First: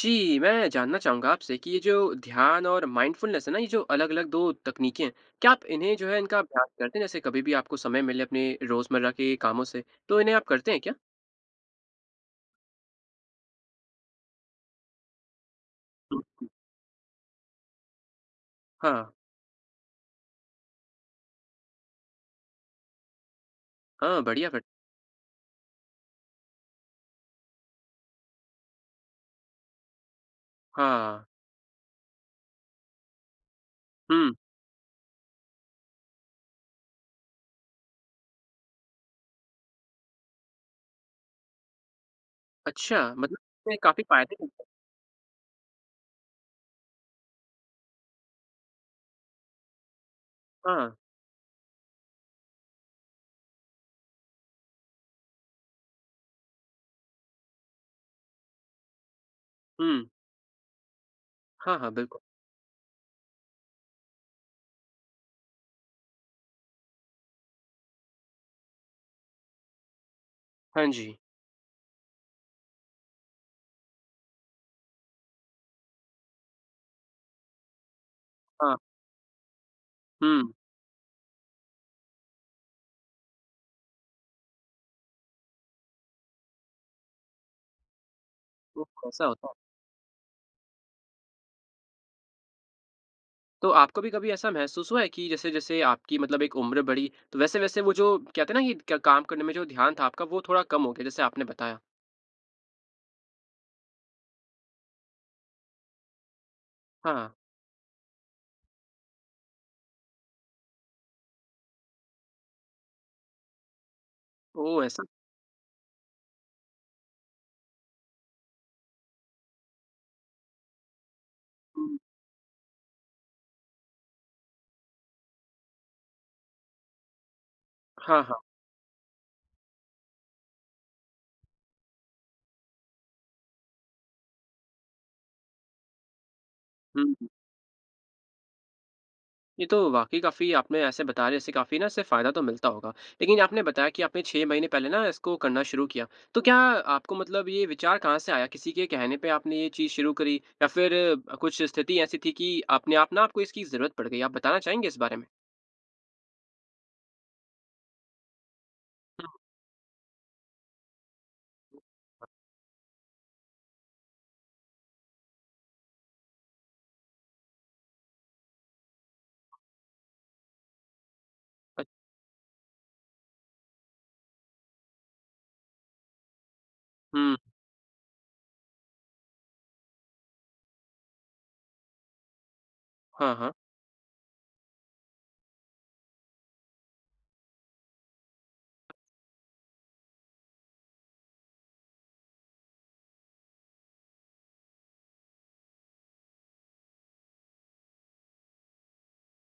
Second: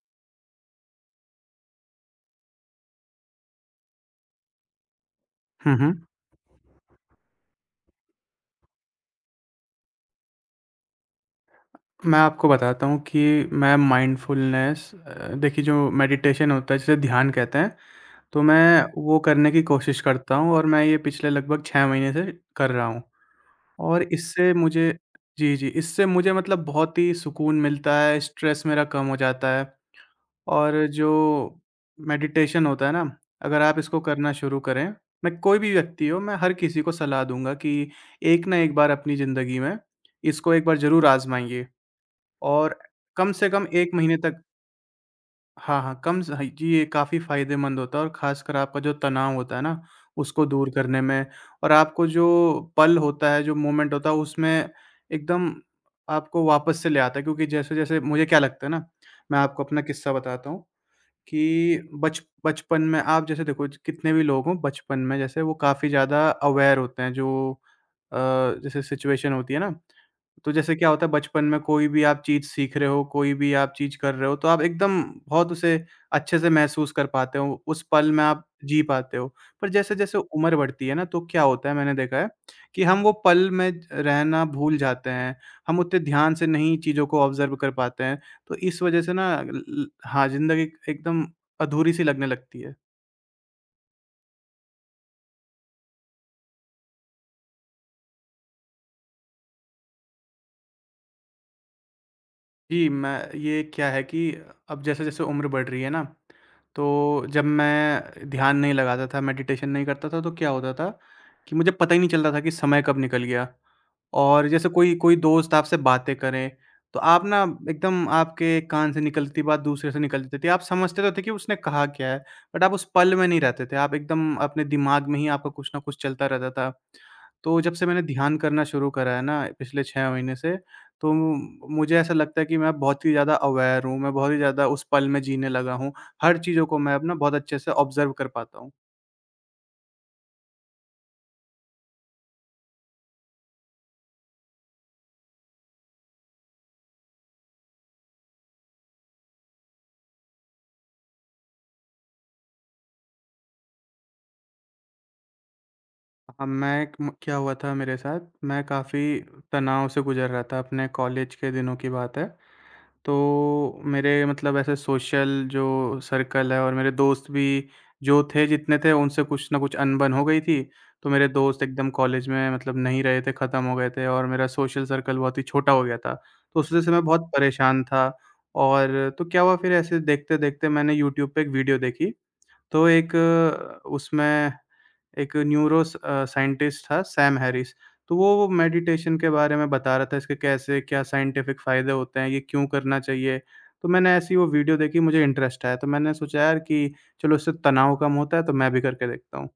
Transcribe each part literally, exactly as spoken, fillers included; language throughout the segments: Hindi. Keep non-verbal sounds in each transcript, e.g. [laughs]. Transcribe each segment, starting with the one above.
जी, मैं जानना चाहूँगा आपसे कि ये जो ध्यान और माइंडफुलनेस है ना, ये जो अलग-अलग दो तकनीकें हैं, क्या आप हुँ, इन्हें हुँ। जो है इनका अभ्यास करते हैं? जैसे कभी भी आपको समय मिले अपने रोज़मर्रा के कामों से, तो इन्हें आप करते हैं क्या? मैं आपको बताता हूँ कि मैं माइंडफुलनेस अ, देखिए, जो हुँ, मेडिटेशन होता है जिसे ध्यान कहते हैं, तो मैं हाँ। वो करने की कोशिश करता हूँ और मैं ये पिछले लगभग 6 महीने से कर रहा हूँ। और हाँ, बढ़िया इससे फिर। मुझे जी, जी, इससे मुझे मतलब बहुत ही सुकून मिलता है, स्ट्रेस मेरा कम हो जाता है। और जो हाँ। मेडिटेशन होता है ना, अगर आप इसको हुँ, करना शुरू करें, मैं कोई भी व्यक्ति हो, मैं हर किसी को सलाह दूँगा कि एक ना एक बार अपनी ज़िंदगी में इसको एक बार ज़रूर आज़माइए। और अच्छा कम मतलब से कम इसमें 1 काफ़ी महीने फ़ायदे तक। मिलते हाँ, हाँ, कम स ह जी, ये काफ़ी फ़ायदेमंद होता है और ख़ासकर आपका जो तनाव होता है ना, उसको दूर हैं। हाँ, करने में। और आपको जो पल होता है, जो मोमेंट होता है, उसमें एकदम आपको वापस से ले आता है, क्योंकि जैसे-जैसे मुझे क्या लगता है ना, मैं आपको अपना हुँ। किस्सा बताता हूँ हाँ, कि हाँ, बिल्कुल। बच बचपन में आप जैसे देखो, ज कितने भी लोग हों, बचपन में जैसे वो काफ़ी ज़्यादा अवेयर होते हैं, जो अ, जैसे सिचुएशन होती है ना, तो जैसे हाँ क्या होता है जी। बचपन में कोई भी आप चीज़ सीख रहे हो, कोई भी आप चीज़ कर रहे हो, तो आप एकदम बहुत उसे अच्छे से महसूस कर पाते हो, उस पल में आप हाँ, जी पाते हो। पर जैसे-जैसे हुँ। उम्र बढ़ती है ना, तो क्या होता है मैंने देखा है कि हम वो पल में रहना भूल जाते हैं, हम उतने ध्यान से नहीं चीज़ों को ऑब्ज़र्व कर पाते हैं। तो इस ओह! वजह से ऐसा ना होता ल है। ल हाँ, ज़िंदगी एकदम अधूरी-सी लगने लगती है। तो आपको भी कभी ऐसा महसूस हुआ है कि जैसे-जैसे आपकी मतलब एक उम्र बढ़ी, तो वैसे-वैसे वो जो कहते हैं ना कि क काम करने में जो ध्यान था आपका, वो थोड़ा कम हो गया, जैसे आपने बताया? जी, मैं ये क्या है कि अब जैसे-जैसे उम्र बढ़ रही है ना, तो हाँ। जब मैं ध्यान नहीं लगाता था, मेडिटेशन नहीं करता था, तो क्या होता था कि मुझे पता ही नहीं चलता था कि समय कब निकल गया। और जैसे ओह! कोई ऐसा कोई दोस्त आपसे बातें करें, तो आप ना एकदम आपके एक कान से निकलती बात दूसरे से निकल जाती थी। आप समझते तो थे कि उसने कहा हुँ। क्या है, बट आप उस पल में नहीं रहते थे। आप एकदम अपने दिमाग में ही आपका कुछ ना कुछ चलता रहता था। तो जब से मैंने हाँ, ध्यान हाँ। करना शुरू करा है ना पिछले 6 महीने से, तो मुझे ऐसा लगता है कि मैं बहुत ही ज़्यादा अवेयर हूँ, मैं बहुत ही ज़्यादा उस पल में जीने लगा हूँ, हर चीज़ों को मैं हुँ, अपना हुँ। बहुत अच्छे से ऑब्ज़र्व कर पाता हूँ। ये तो वाक़ई काफ़ी आपने ऐसे बता रहे इससे काफ़ी ना इससे फ़ायदा तो मिलता होगा। लेकिन आपने बताया कि आपने छह महीने पहले ना इसको करना शुरू किया। तो क्या आपको मतलब ये विचार कहाँ से आया? किसी के कहने पे आपने ये चीज़ शुरू करी या फिर अ, कुछ स्थिति ऐसी थी कि अपने आप ना आपको इसकी ज़रूरत पड़ गई? आप बताना चाहेंगे इस बारे में? अ, मैं एक म क्या हुआ था मेरे साथ, मैं काफ़ी हुँ, तनाव से गुज़र रहा था, अपने कॉलेज के दिनों हुँ। की बात है। तो मेरे मतलब ऐसे सोशल जो सर्कल है और मेरे दोस्त भी जो थे जितने थे उनसे कुछ ना कुछ अनबन हो गई थी। तो मेरे दोस्त अ, एकदम कॉलेज में मतलब नहीं रहे थे, ख़त्म हो गए थे और मेरा सोशल सर्कल बहुत ही छोटा हो गया था। तो उस वज़ह से मैं बहुत हुँ। परेशान था। और तो क्या हुआ फिर ऐसे देखते-देखते मैंने यूट्यूब पे एक वीडियो देखी। तो एक हाँ, हाँ। अ, उसमें एक न्यूरो स अ, साइंटिस्ट था, सैम हैरिस, तो वो वो मेडिटेशन के बारे में बता रहा था, इसके कैसे क्या साइंटिफिक फ़ायदे होते हैं, ये क्यों करना चाहिए? तो मैंने ऐसी वो वीडियो देखी, मुझे इंटरेस्ट आया, तो मैंने सोचा यार कि चलो इससे तनाव कम होता है, तो मैं भी करके देखता हूँ।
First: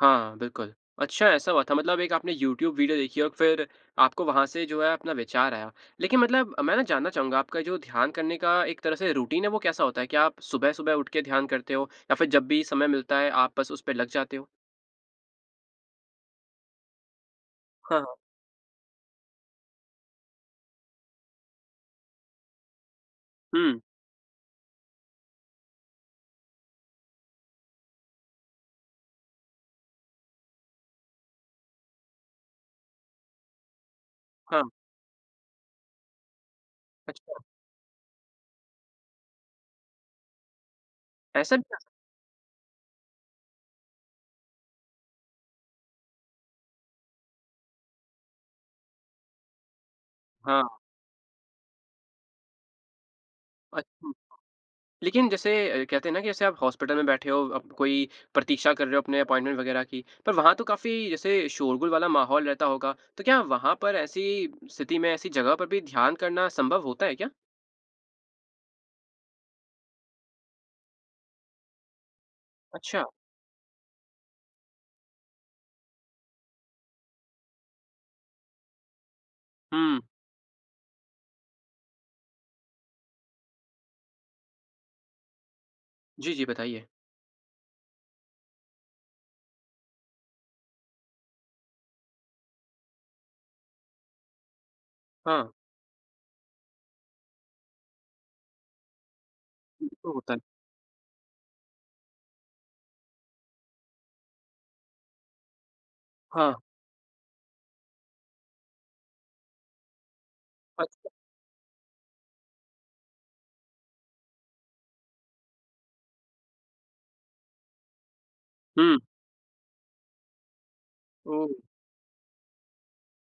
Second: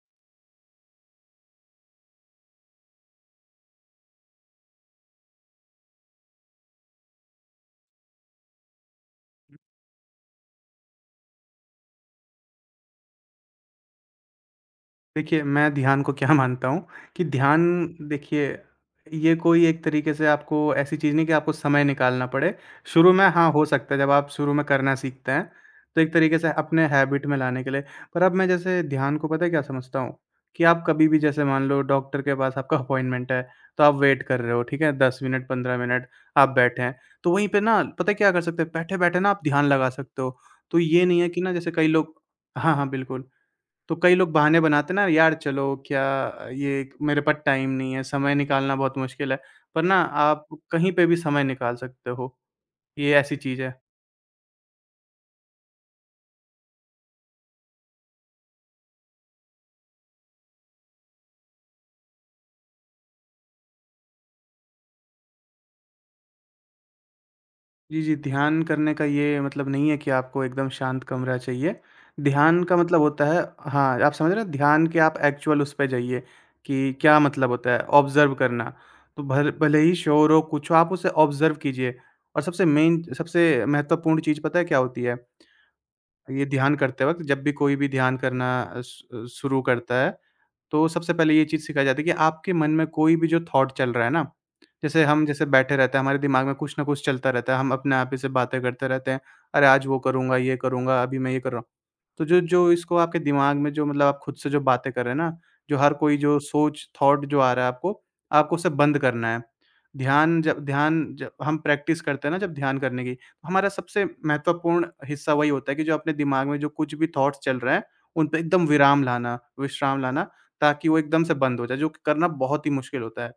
हाँ, बिल्कुल। अच्छा ऐसा हुआ था मतलब एक आपने यूट्यूब वीडियो देखी और फिर आपको वहाँ से जो है अपना विचार आया। लेकिन मतलब मैं ना जानना चाहूँगा आपका जो ध्यान करने का एक तरह से रूटीन है वो कैसा होता है? क्या आप सुबह-सुबह उठ के ध्यान करते हो या फिर जब भी समय मिलता है आप बस उस पे लग जाते हो? देखिए, मैं ध्यान को क्या [laughs] मानता हूँ कि ध्यान, हाँ, हाँ। देखिए, ये कोई एक तरीके से आपको ऐसी चीज़ नहीं कि आपको समय निकालना पड़े। शुरू में हाँ, हो हुँ, सकता है जब आप शुरू में करना सीखते हैं, तो एक तरीके से अपने हैबिट में लाने के लिए। पर अब मैं जैसे ध्यान को पता है क्या समझता हूँ? कि आप कभी भी जैसे मान लो डॉक्टर के पास आपका अपॉइंटमेंट है, तो आप वेट कर रहे हो, हाँ। ठीक है? 10 मिनट, 15 मिनट आप बैठे हैं। तो अच्छा वहीं पे ना पता है क्या कर सकते हैं? बैठे-बैठे ना आप ध्यान लगा सकते हो। तो ये नहीं है कि ना ऐसा भी जैसे कर कई लोग। हाँ, हाँ, बिल्कुल। तो कई लोग बहाने बनाते हैं ना यार चलो क्या, ये मेरे पास टाइम नहीं है, समय निकालना बहुत मुश्किल है। पर ना आप हाँ, कहीं पे भी समय निकाल सकते हो, ये ऐसी चीज़ है। अच्छा। लेकिन जैसे अ, कहते हैं ना कि जैसे आप हॉस्पिटल में बैठे हो, अब कोई प्रतीक्षा कर रहे हो अपने अपॉइंटमेंट वगैरह की, पर वहाँ तो काफ़ी जैसे शोरगुल वाला माहौल रहता होगा, तो क्या वहाँ पर ऐसी स्थिति में, ऐसी जगह पर भी ध्यान करना संभव होता है क्या? जी, जी, ध्यान करने का ये मतलब नहीं है कि आपको एकदम शांत कमरा चाहिए। ध्यान का मतलब अच्छा, होता है, हाँ, आप समझ रहे हो, ध्यान के आप एक्चुअल उस पे जाइए कि क्या मतलब होता है ऑब्ज़र्व करना। तो भल भले ही हुँ। शोर हो, कुछ हो, आप उसे ऑब्ज़र्व कीजिए। और सबसे मेन सबसे महत्वपूर्ण चीज़ पता है क्या होती है? जी, जी, ये ध्यान बताइए। करते वक़्त जब भी कोई भी ध्यान करना अ, शु शुरू करता है, तो सबसे पहले ये चीज़ सिखाई जाती है कि आपके मन में कोई भी जो थॉट चल रहा है ना, जैसे हम हाँ। जैसे बैठे रहते हैं, हमारे दिमाग में कुछ ना कुछ चलता रहता है, हम अपने आप ही से बातें करते रहते हैं, अरे आज ये वो तो होता करूँगा, है। ये करूँगा, अभी मैं ये कर रहा हूँ। तो जो जो इसको आपके दिमाग में जो मतलब आप खुद से जो बातें कर रहे हैं ना, जो हर कोई जो हाँ, सोच थॉट जो आ रहा है आपको, आपको उसे बंद करना है। ध्यान जब ध्यान अच्छा। जब हम प्रैक्टिस करते हैं ना, जब ध्यान करने की, तो हमारा सबसे महत्वपूर्ण हिस्सा वही होता है कि जो अपने दिमाग में जो कुछ भी थॉट्स चल रहे हैं, उन पे एकदम हुँ। विराम लाना, विश्राम लाना। ताकि वो एकदम से ओह! बंद हो जाए, जो कि करना बहुत ही मुश्किल होता है।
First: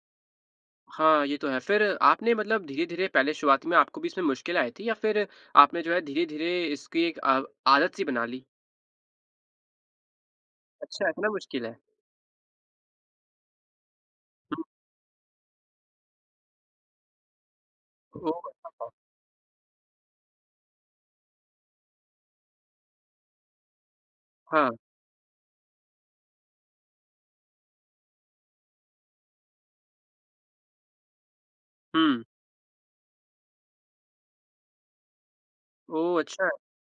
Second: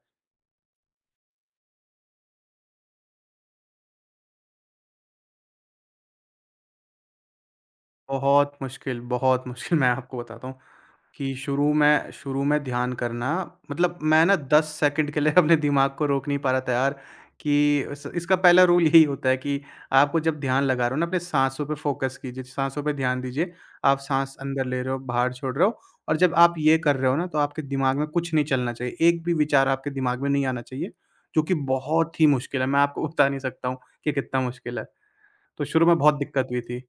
हाँ, ये तो है। फिर आपने मतलब धीरे-धीरे पहले शुरुआत में आपको भी इसमें मुश्किल आई थी या फिर आपने जो है धीरे-धीरे इसकी एक अ, आदत सी बना ली? बहुत मुश्किल, बहुत [laughs] मुश्किल, मैं आपको बताता हूँ अच्छा, इतना कि मुश्किल शुरू है। में शुरू में ध्यान करना मतलब मैं ना हुँ। 10 सेकंड के लिए [laughs] अपने दिमाग को रोक नहीं पा रहा था यार कि इस इसका पहला ओह! रूल यही होता है कि आपको जब ध्यान लगा रहे हो ना अपने साँसों पे फ़ोकस कीजिए, साँसों पे ध्यान दीजिए। आप साँस अंदर हाँ, ले रहे हो, बाहर छोड़ रहे हो, और जब आप ये कर रहे हो ना तो आपके दिमाग में कुछ नहीं चलना चाहिए। एक भी विचार आपके दिमाग में नहीं आना चाहिए, जो कि बहुत हुँ। ही मुश्किल है। मैं आपको [laughs] बता नहीं सकता हूँ कि कितना मुश्किल है। तो शुरू में बहुत ओह! दिक्कत अच्छा। हुई थी।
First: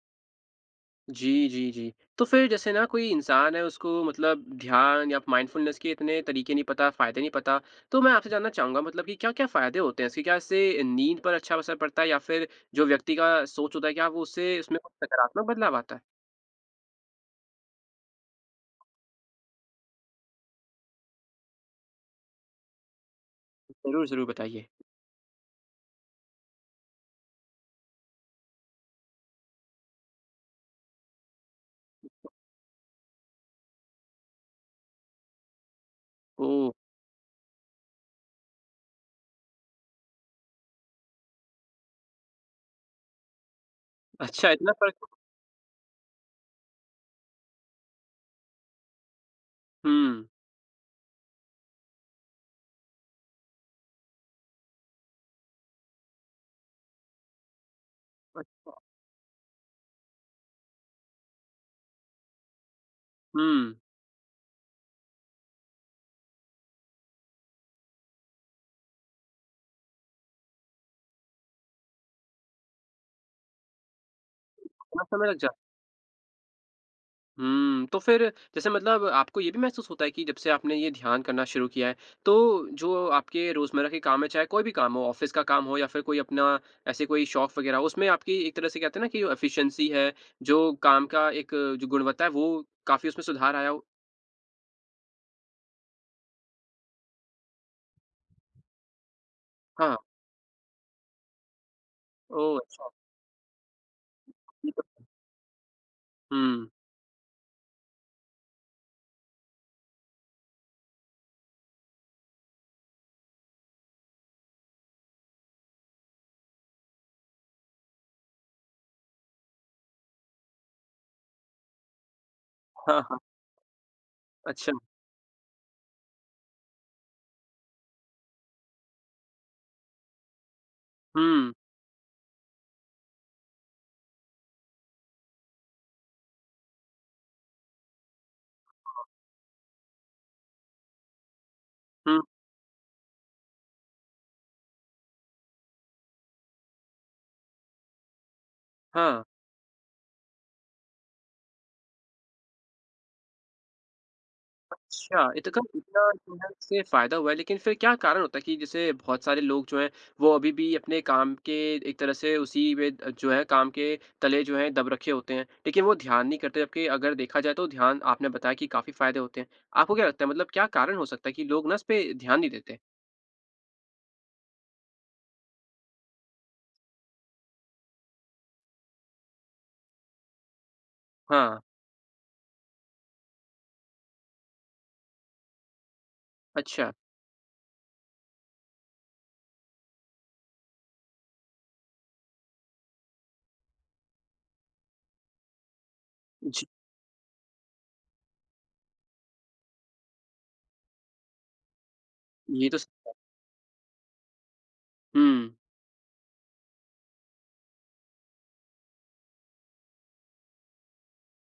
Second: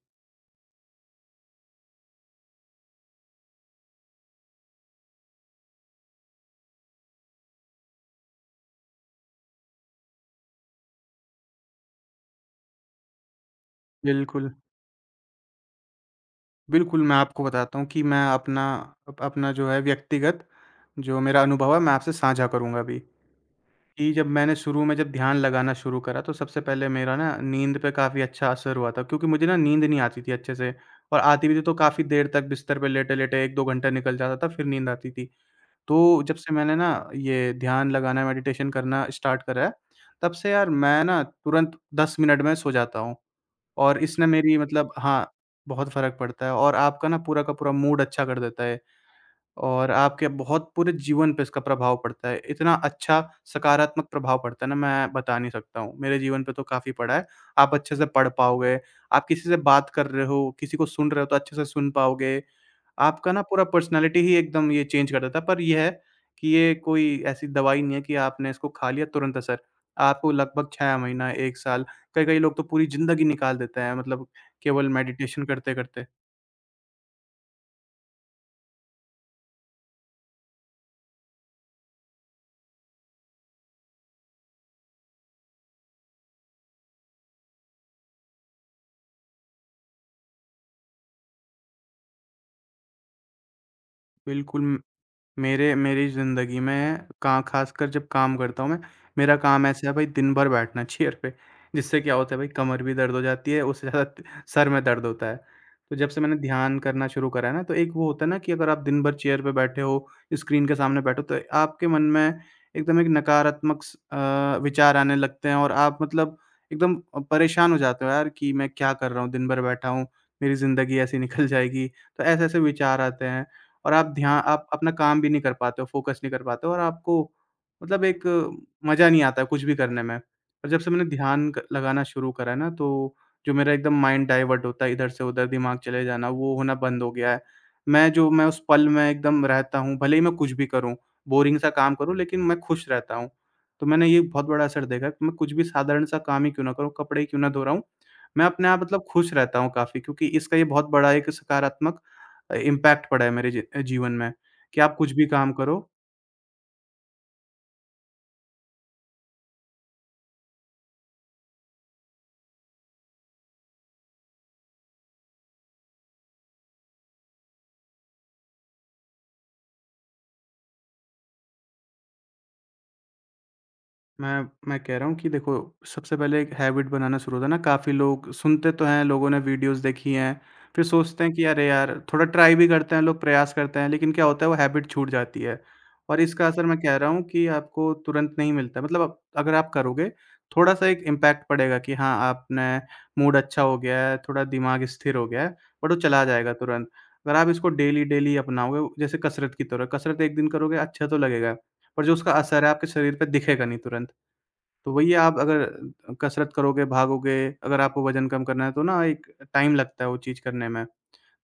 जी, जी, जी। तो फिर जैसे ना कोई इंसान है उसको मतलब ध्यान या माइंडफुलनेस के इतने तरीके नहीं पता, फ़ायदे नहीं पता, तो मैं आपसे जानना चाहूँगा मतलब कि क्या-क्या फ़ायदे होते हैं इसके? क्या इससे नींद पर अच्छा असर पड़ता है या फिर जो व्यक्ति का सोच होता है क्या वो बिल्कुल, उससे उसमें कुछ सकारात्मक बदलाव आता है? बिल्कुल, मैं आपको बताता हूँ कि मैं अपना अप अपना जो है व्यक्तिगत जो मेरा अनुभव है मैं आपसे साझा करूँगा अभी। ज़रूर, कि ज़रूर जब मैंने बताइए। शुरू में जब ध्यान लगाना शुरू करा तो सबसे पहले मेरा ना नींद पे काफ़ी अच्छा असर हुआ था, क्योंकि मुझे ना नींद नहीं आती थी अच्छे से और आती भी थी तो काफ़ी देर तक बिस्तर पे लेटे-लेटे 1-2 घंटा निकल जाता था फिर नींद आती थी। तो जब से ओह! मैंने ना ये ध्यान लगाना मेडिटेशन करना स्टार्ट करा है, तब से यार मैं ना तुरंत 10 मिनट में सो जाता हूँ। और इसने अच्छा मेरी इतना मतलब, फ़र्क। हाँ, बहुत फ़र्क पड़ता है और आपका ना पूरा का पूरा मूड अच्छा कर देता है और हुँ। आपके बहुत पूरे जीवन पे इसका प्रभाव पड़ता है। इतना अच्छा सकारात्मक प्रभाव पड़ता है ना, मैं बता नहीं सकता हूँ। मेरे जीवन पे तो काफ़ी पड़ा है। आप अच्छे से पढ़ अच्छा। पाओगे, आप किसी से बात कर रहे हो, किसी को सुन रहे हो तो अच्छे से सुन पाओगे। आपका ना पूरा हुँ। पर्सनैलिटी ही एकदम ये चेंज कर देता है, पर ये है कि ये कोई ऐसी दवाई नहीं है कि आपने इसको खा लिया तुरंत असर। आपको लगभग 6 महीना, 1 साल, कई-कई लोग तो पूरी ज़िंदगी निकाल देते हैं मतलब केवल इतना समय लग मेडिटेशन जा। करते-करते। हुँ, तो फिर जैसे मतलब आपको ये भी महसूस होता है कि जब से आपने ये ध्यान करना शुरू किया है, तो जो आपके रोज़मर्रा के काम है, चाहे कोई भी काम हो, ऑफ़िस का काम हो या फिर कोई अपना ऐसे कोई शौक वग़ैरह हो, उसमें आपकी एक तरह से कहते हैं ना कि जो एफ़िशिएंसी है, जो काम का एक जो गुणवत्ता है, वो काफ़ी उसमें सुधार आया हो? बिल्कुल, मेरे मेरी ज़िंदगी में का ख़ासकर जब काम करता हूँ मैं, मेरा काम ऐसा है हाँ, भाई दिन भर बैठना चेयर पे, जिससे क्या होता है भाई ओह! कमर अच्छा। भी दर्द हो जाती है, उससे ज़्यादा त सर ये तो में दर्द होता है। तो जब से मैंने हुँ। ध्यान करना शुरू करा है ना, तो एक वो होता है ना कि अगर आप दिन भर चेयर पे बैठे हो, स्क्रीन के सामने बैठे हो, तो आपके मन में एकदम एक नकारात्मक स अ, विचार आने लगते हैं और आप मतलब एकदम अ, परेशान हो जाते हो यार कि मैं क्या कर रहा हूँ, दिन भर बैठा हूँ, मेरी ज़िंदगी ऐसी निकल जाएगी। तो ऐसे-ऐसे हाँ, विचार हाँ। आते हैं और आप ध्यान आप अच्छा। अपना काम भी नहीं कर पाते हो, फ़ोकस नहीं कर पाते हो और आपको मतलब एक मज़ा नहीं आता है कुछ भी करने में। पर जब से मैंने ध्यान हुँ, क लगाना शुरू करा है ना, तो जो मेरा एकदम माइंड डाइवर्ट होता है, इधर से उधर दिमाग चले जाना, वो होना बंद हो गया है। मैं जो मैं उस पल में एकदम रहता हूँ, भले ही मैं कुछ भी करूँ, बोरिंग सा काम करूँ, हुँ। लेकिन मैं खुश रहता हूँ। तो मैंने ये बहुत बड़ा असर देखा है कि मैं कुछ भी साधारण सा काम ही क्यों ना करूँ, कपड़े ही क्यों ना धो रहा हूँ, मैं अपने आप मतलब हाँ। खुश रहता हूँ काफ़ी क्योंकि इसका ये बहुत बड़ा एक सकारात्मक इम्पैक्ट पड़ा है मेरे जी जीवन में, कि आप कुछ अच्छा, भी काम इतना करो। इतना जो है इससे फ़ायदा हुआ है, लेकिन फिर क्या कारण होता है कि जैसे बहुत सारे लोग जो हैं, वो अभी भी अपने काम के एक तरह से उसी में अ, जो है काम के तले जो हैं दब रखे होते हैं, लेकिन वो ध्यान नहीं करते जबकि अगर देखा जाए तो ध्यान आपने बताया कि काफ़ी फ़ायदे होते हैं। आपको क्या लगता है मतलब क्या कारण हो सकता है कि लोग ना इस पे ध्यान नहीं देते? मैं मैं कह रहा हूँ कि देखो, सबसे पहले एक हैबिट बनाना शुरू होता है ना, काफ़ी लोग सुनते तो हैं, लोगों ने वीडियोज़ देखी हैं, फिर सोचते हैं कि हाँ, अरे यार, थोड़ा ट्राई भी करते हैं लोग, प्रयास करते हैं, लेकिन क्या होता है वो हैबिट छूट जाती है। और इसका असर मैं अच्छा, कह रहा हूँ कि आपको तुरंत नहीं मिलता, मतलब आप अगर आप करोगे, थोड़ा-सा एक इम्पैक्ट पड़ेगा कि हाँ, आपने मूड अच्छा हो गया है, थोड़ा दिमाग स्थिर हो गया है, बट वो चला जाएगा जी, तुरंत। अगर आप इसको डेली-डेली अपनाओगे, जैसे कसरत की तरह, कसरत एक दिन करोगे अच्छा तो लगेगा, पर जो उसका असर ये है तो आपके स शरीर पे दिखेगा नहीं तुरंत। तो वही आप हुँ, अगर कसरत करोगे, भागोगे, अगर आपको वज़न कम करना है तो ना एक टाइम लगता है वो चीज़ करने में।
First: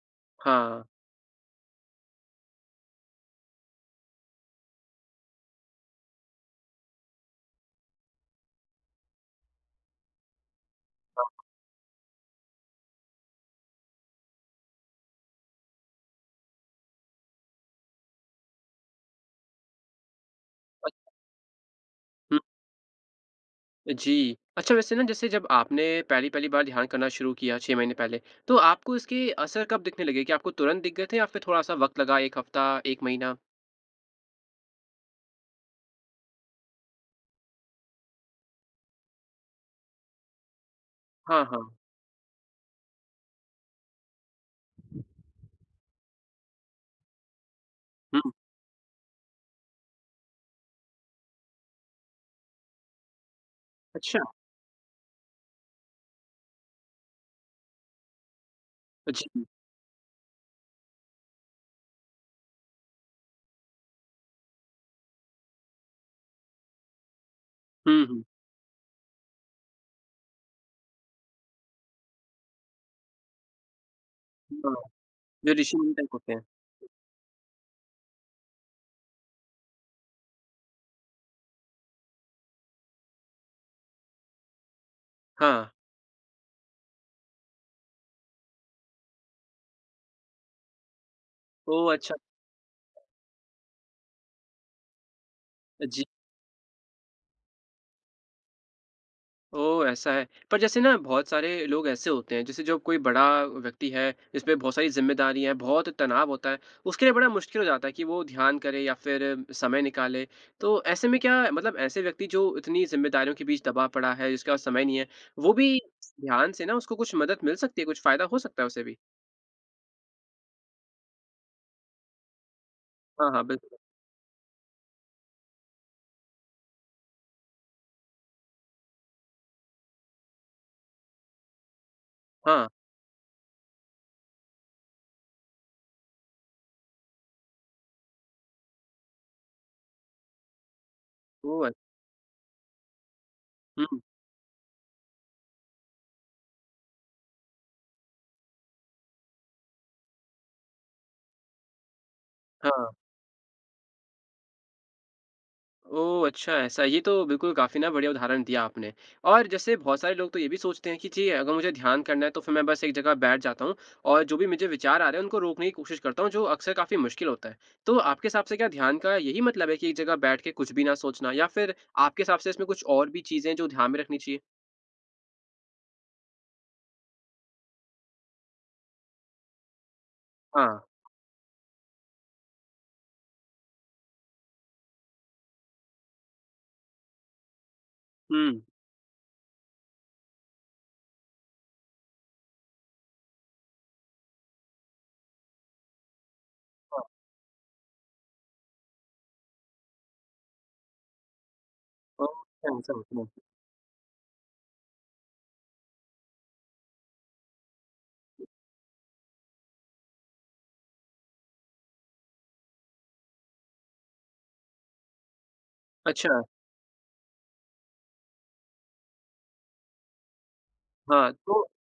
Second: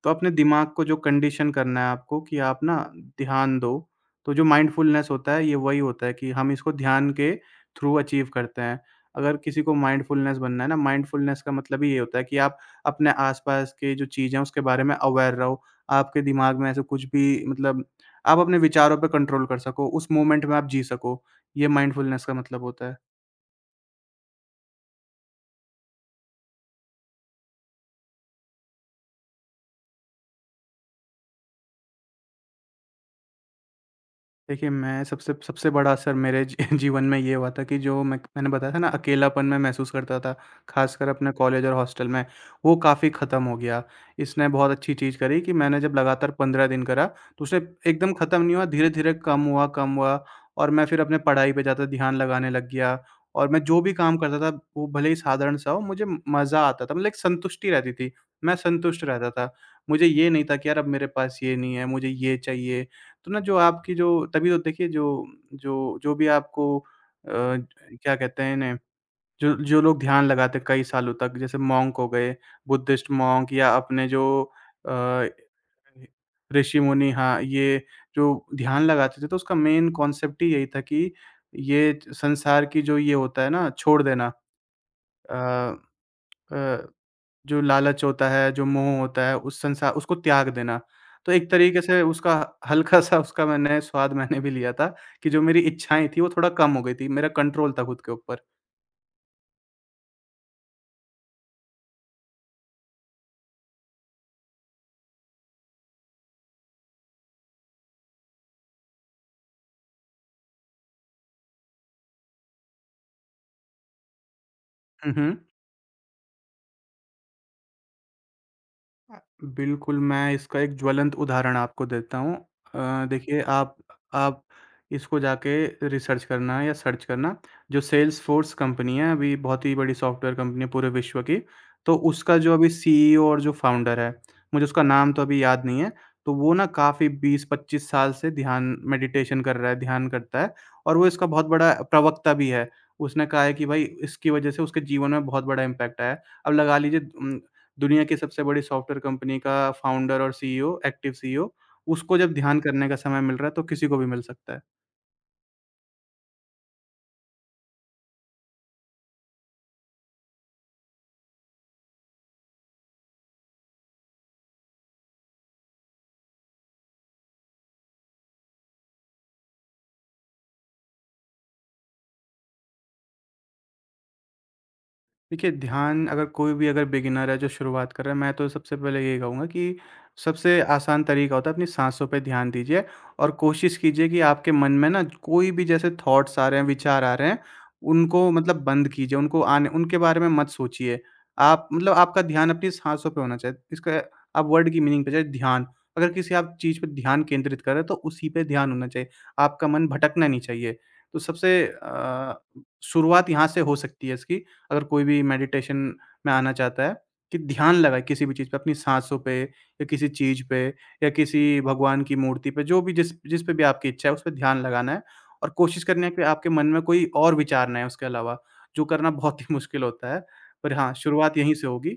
तो अपने दिमाग हाँ, को जो कंडीशन करना है आपको कि आप ना ध्यान दो, तो जो माइंडफुलनेस होता है ये वही होता है कि हम इसको ध्यान के थ्रू अचीव करते हैं। अगर किसी को माइंडफुलनेस बनना है ना, माइंडफुलनेस का मतलब ही ये होता है कि आप अपने आस-पास के जो चीज़ें हैं उसके बारे में अवेयर रहो। आपके दिमाग में ऐसा कुछ भी मतलब आप अपने विचारों पे कंट्रोल कर सको, उस मोमेंट में आप जी अ सको। ये माइंडफुलनेस का मतलब होता है। जी। अच्छा वैसे ना जैसे जब आपने पहली-पहली बार ध्यान करना शुरू किया छह महीने पहले, तो आपको इसके असर कब दिखने लगे? क्या आपको तुरंत दिख गए थे या फिर थोड़ा-सा वक़्त लगा एक हफ़्ता, एक महीना? देखिए, मैं सबसे सबसे बड़ा असर मेरे जी [laughs] जीवन में ये हुआ था कि जो मैं मैंने बताया था ना अकेलापन मैं महसूस करता था, ख़ासकर अपने हाँ, कॉलेज और हाँ। हॉस्टल में, वो काफ़ी ख़त्म हो गया। इसने बहुत अच्छी चीज़ करी कि मैंने जब लगातार पंद्रह दिन करा, तो उसने एकदम हुँ। ख़त्म नहीं हुआ, धीरे-धीरे कम हुआ, कम हुआ और मैं फिर अपने पढ़ाई पे ज़्यादा ध्यान लगाने लग गया और मैं जो भी काम अच्छा। करता था, वो भले ही साधारण-सा हो, मुझे मज़ा आता था। मतलब एक संतुष्टि रहती थी, मैं संतुष्ट रहता जी। था। मुझे ये नहीं था कि यार अब मेरे पास ये नहीं है, मुझे ये चाहिए। तो ना जो आपकी जो तभी तो देखिए जो जो जो भी आपको अ, हुँ, क्या हुँ। कहते हैं इन्हें, जो जो लोग ध्यान लगाते हैं कई सालों तक जैसे मॉन्क हो गए, बुद्धिस्ट मॉन्क या अपने जो हाँ, अ, जो ऋषिमुनि टाइप होते हैं। ऋषि मुनि, हाँ, ये जो ध्यान लगाते थे तो उसका मेन कॉन्सेप्ट ही यही था कि ये संसार की जो ये होता है ना छोड़ देना। अ हाँ। अ जो लालच होता है, जो मोह होता है, उस संसा उसको त्याग देना। तो एक तरीके ओह! से अच्छा। उसका हल्का-सा उसका मैंने स्वाद मैंने भी लिया था कि जो मेरी जी। इच्छाएँ थी, वो थोड़ा कम हो गई थी। मेरा कंट्रोल था खुद के ऊपर। ओह! ऐसा है। पर जैसे ना बहुत सारे लोग ऐसे होते हैं, जैसे जो कोई बड़ा व्यक्ति है, जिसपे बहुत सारी ज़िम्मेदारियाँ हैं, बहुत तनाव होता है, उसके लिए बड़ा मुश्किल हो जाता है कि वो ध्यान करे या फिर समय निकाले। तो ऐसे में क्या मतलब ऐसे व्यक्ति जो इतनी ज़िम्मेदारियों के बीच दबा पड़ा है, जिसके पास समय नहीं है, हुँ, हुँ। वो भी ध्यान से ना उसको कुछ मदद मिल सकती है, कुछ फ़ायदा हो सकता है उसे भी? अ, बिल्कुल, मैं इसका एक ज्वलंत उदाहरण आपको देता हूँ। अ, हाँ, देखिए, हाँ, आप बिल्कुल। आप इसको जाके रिसर्च करना या सर्च करना, जो सेल्सफ़ोर्स कंपनी है, अभी बहुत ही बड़ी सॉफ्टवेयर कंपनी है पूरे विश्व की। तो उसका जो हाँ। अभी सीईओ और जो फाउंडर है, मुझे उसका नाम तो अभी याद नहीं है, तो वो ना काफ़ी बीस पच्चीस साल से ध्यान मेडिटेशन कर रहा है, ध्यान करता है और वो इसका बहुत ओह! बड़ा प्रवक्ता भी है। उसने कहा है कि भाई हुँ, इसकी वज़ह से उसके जीवन में बहुत बड़ा इम्पैक्ट आया है। अब लगा लीजिए, उम दुनिया की सबसे बड़ी सॉफ्टवेयर कंपनी का फाउंडर और सीईओ, एक्टिव सीईओ, उसको जब ध्यान करने हाँ। का समय मिल रहा है, तो किसी को भी मिल सकता है। ओह! अच्छा ऐसा, ये तो बिल्कुल काफ़ी ना बढ़िया उदाहरण दिया आपने। और जैसे बहुत सारे लोग तो ये भी सोचते हैं कि जी अगर मुझे ध्यान करना है तो फिर मैं बस एक जगह बैठ जाता हूँ और जो भी मुझे विचार आ रहे हैं उनको रोकने की कोशिश करता हूँ जो अक्सर काफ़ी मुश्किल होता है। तो आपके हिसाब से क्या ध्यान का यही मतलब है कि एक जगह बैठ के कुछ भी ना सोचना या फिर आपके हिसाब से इसमें कुछ और भी चीज़ें हैं जो ध्यान में रखनी चाहिए? देखिए, ध्यान अगर कोई भी अगर बिगिनर है जो शुरुआत कर रहा है, मैं तो सबसे पहले यही कहूँगा कि सबसे हाँ। आसान तरीका होता है अपनी साँसों पे ध्यान दीजिए और कोशिश कीजिए कि आपके मन में ना कोई भी जैसे थॉट्स आ रहे हैं, विचार आ रहे हैं, उनको हुँ। मतलब बंद कीजिए, उनको आने उनके बारे में मत सोचिए। आप मतलब आपका ध्यान अपनी साँसों पे होना चाहिए। इसका आप वर्ड की मीनिंग पे जाइए, ध्यान, अगर किसी आप चीज़ पे हाँ, ध्यान केंद्रित कर रहे हैं, तो उसी पे ध्यान होना चाहिए। आपका मन भटकना नहीं चाहिए। तो सबसे ओह! अ, अच्छा, ऐसा होता शुरुआत है। यहाँ से हो सकती है इसकी। अगर कोई भी मेडिटेशन में आना चाहता है कि ध्यान लगाए किसी भी चीज़ पे, अपनी साँसों पे या किसी चीज़ पे या किसी भगवान की मूर्ति पे, जो भी जिस जिस पे भी आपकी इच्छा है, उस पे ध्यान लगाना है और कोशिश करनी है कि अच्छा, आपके मन में कोई और विचार ना आए उसके अलावा, जो करना बहुत ही [laughs] मुश्किल होता है। पर हाँ, हाँ, शुरुआत यहीं तो से होगी।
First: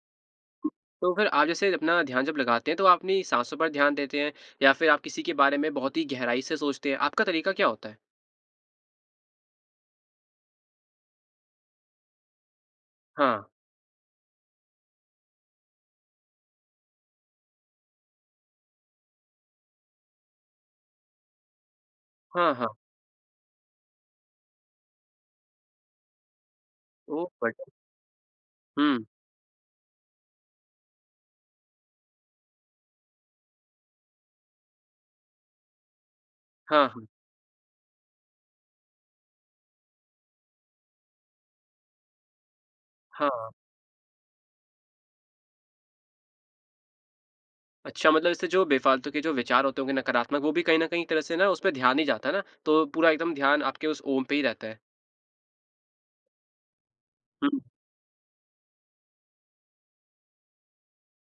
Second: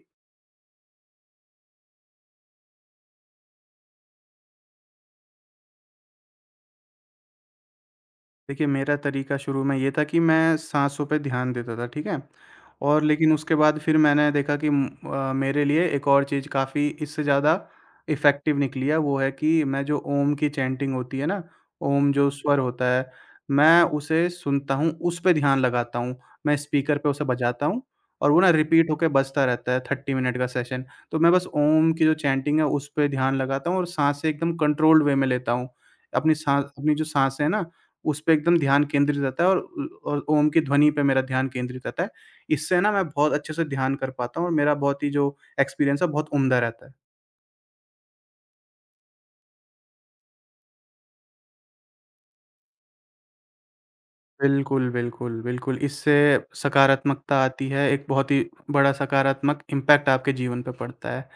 तो फिर आप जैसे अपना ध्यान जब लगाते हैं तो आप अपनी साँसों पर ध्यान देते हैं या फिर आप किसी के बारे में बहुत ही गहराई से सोचते हैं? आपका तरीका क्या होता है? देखिए, मेरा तरीका शुरू में ये था कि मैं साँसों पे ध्यान देता था, ठीक है? और लेकिन हाँ, उसके बाद फिर मैंने देखा कि उम, अ, मेरे लिए एक और चीज़ काफ़ी इससे ज़्यादा इफ़ेक्टिव निकली है, वो है कि मैं जो ओम की चैंटिंग होती है ना, ओम जो हाँ, स्वर हाँ। होता है, मैं उसे सुनता हूँ, उस पे ध्यान लगाता हूँ। मैं स्पीकर पे उसे ओह! बजाता बढ़िया। हूँ और वो ना रिपीट हुँ। होके बजता रहता है, थर्टी मिनट का सेशन। तो मैं बस ओम की जो चैंटिंग है, उस पे ध्यान लगाता हूँ और साँसें एकदम कंट्रोल्ड वे में लेता हूँ। अपनी सा हाँ, अपनी जो हाँ, साँसें हैं ना उसपे एकदम ध्यान केंद्रित रहता है और और ओम की ध्वनि पे मेरा ध्यान केंद्रित रहता है। इससे ना मैं बहुत हाँ। अच्छे से ध्यान कर पाता हूँ और मेरा बहुत ही जो एक्सपीरियंस है बहुत उम्दा रहता है। अच्छा मतलब इससे जो बेफ़ालतू के जो विचार होते होंगे नकारात्मक वो भी कहीं न कहीं एक तरह से ना उसपे ध्यान नहीं जाता ना, तो पूरा एकदम ध्यान आपके उस ओम पे ही रहता है। बिल्कुल, बिल्कुल, बिल्कुल। इससे सकारात्मकता हुँ। आती है, एक बहुत ही बड़ा सकारात्मक इम्पैक्ट आपके जीवन पे पड़ता है।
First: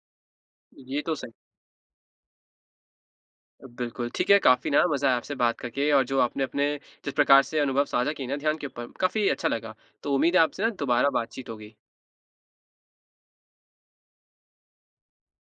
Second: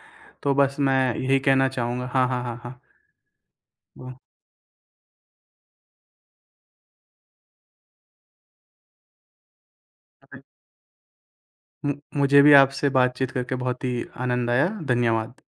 तो बस ये मैं तो सही। यही कहना चाहूँगा। हाँ, हाँ, हाँ, हाँ। बिल्कुल, वो ठीक है काफ़ी ना मज़ा आया आपसे बात करके और जो आपने अपने जिस प्रकार से अनुभव साझा किए ना ध्यान के ऊपर, काफ़ी अच्छा लगा। तो उम्मीद है आपसे ना दोबारा बातचीत होगी। मु मुझे भी आपसे बातचीत करके बहुत ही आनंद आया। धन्यवाद।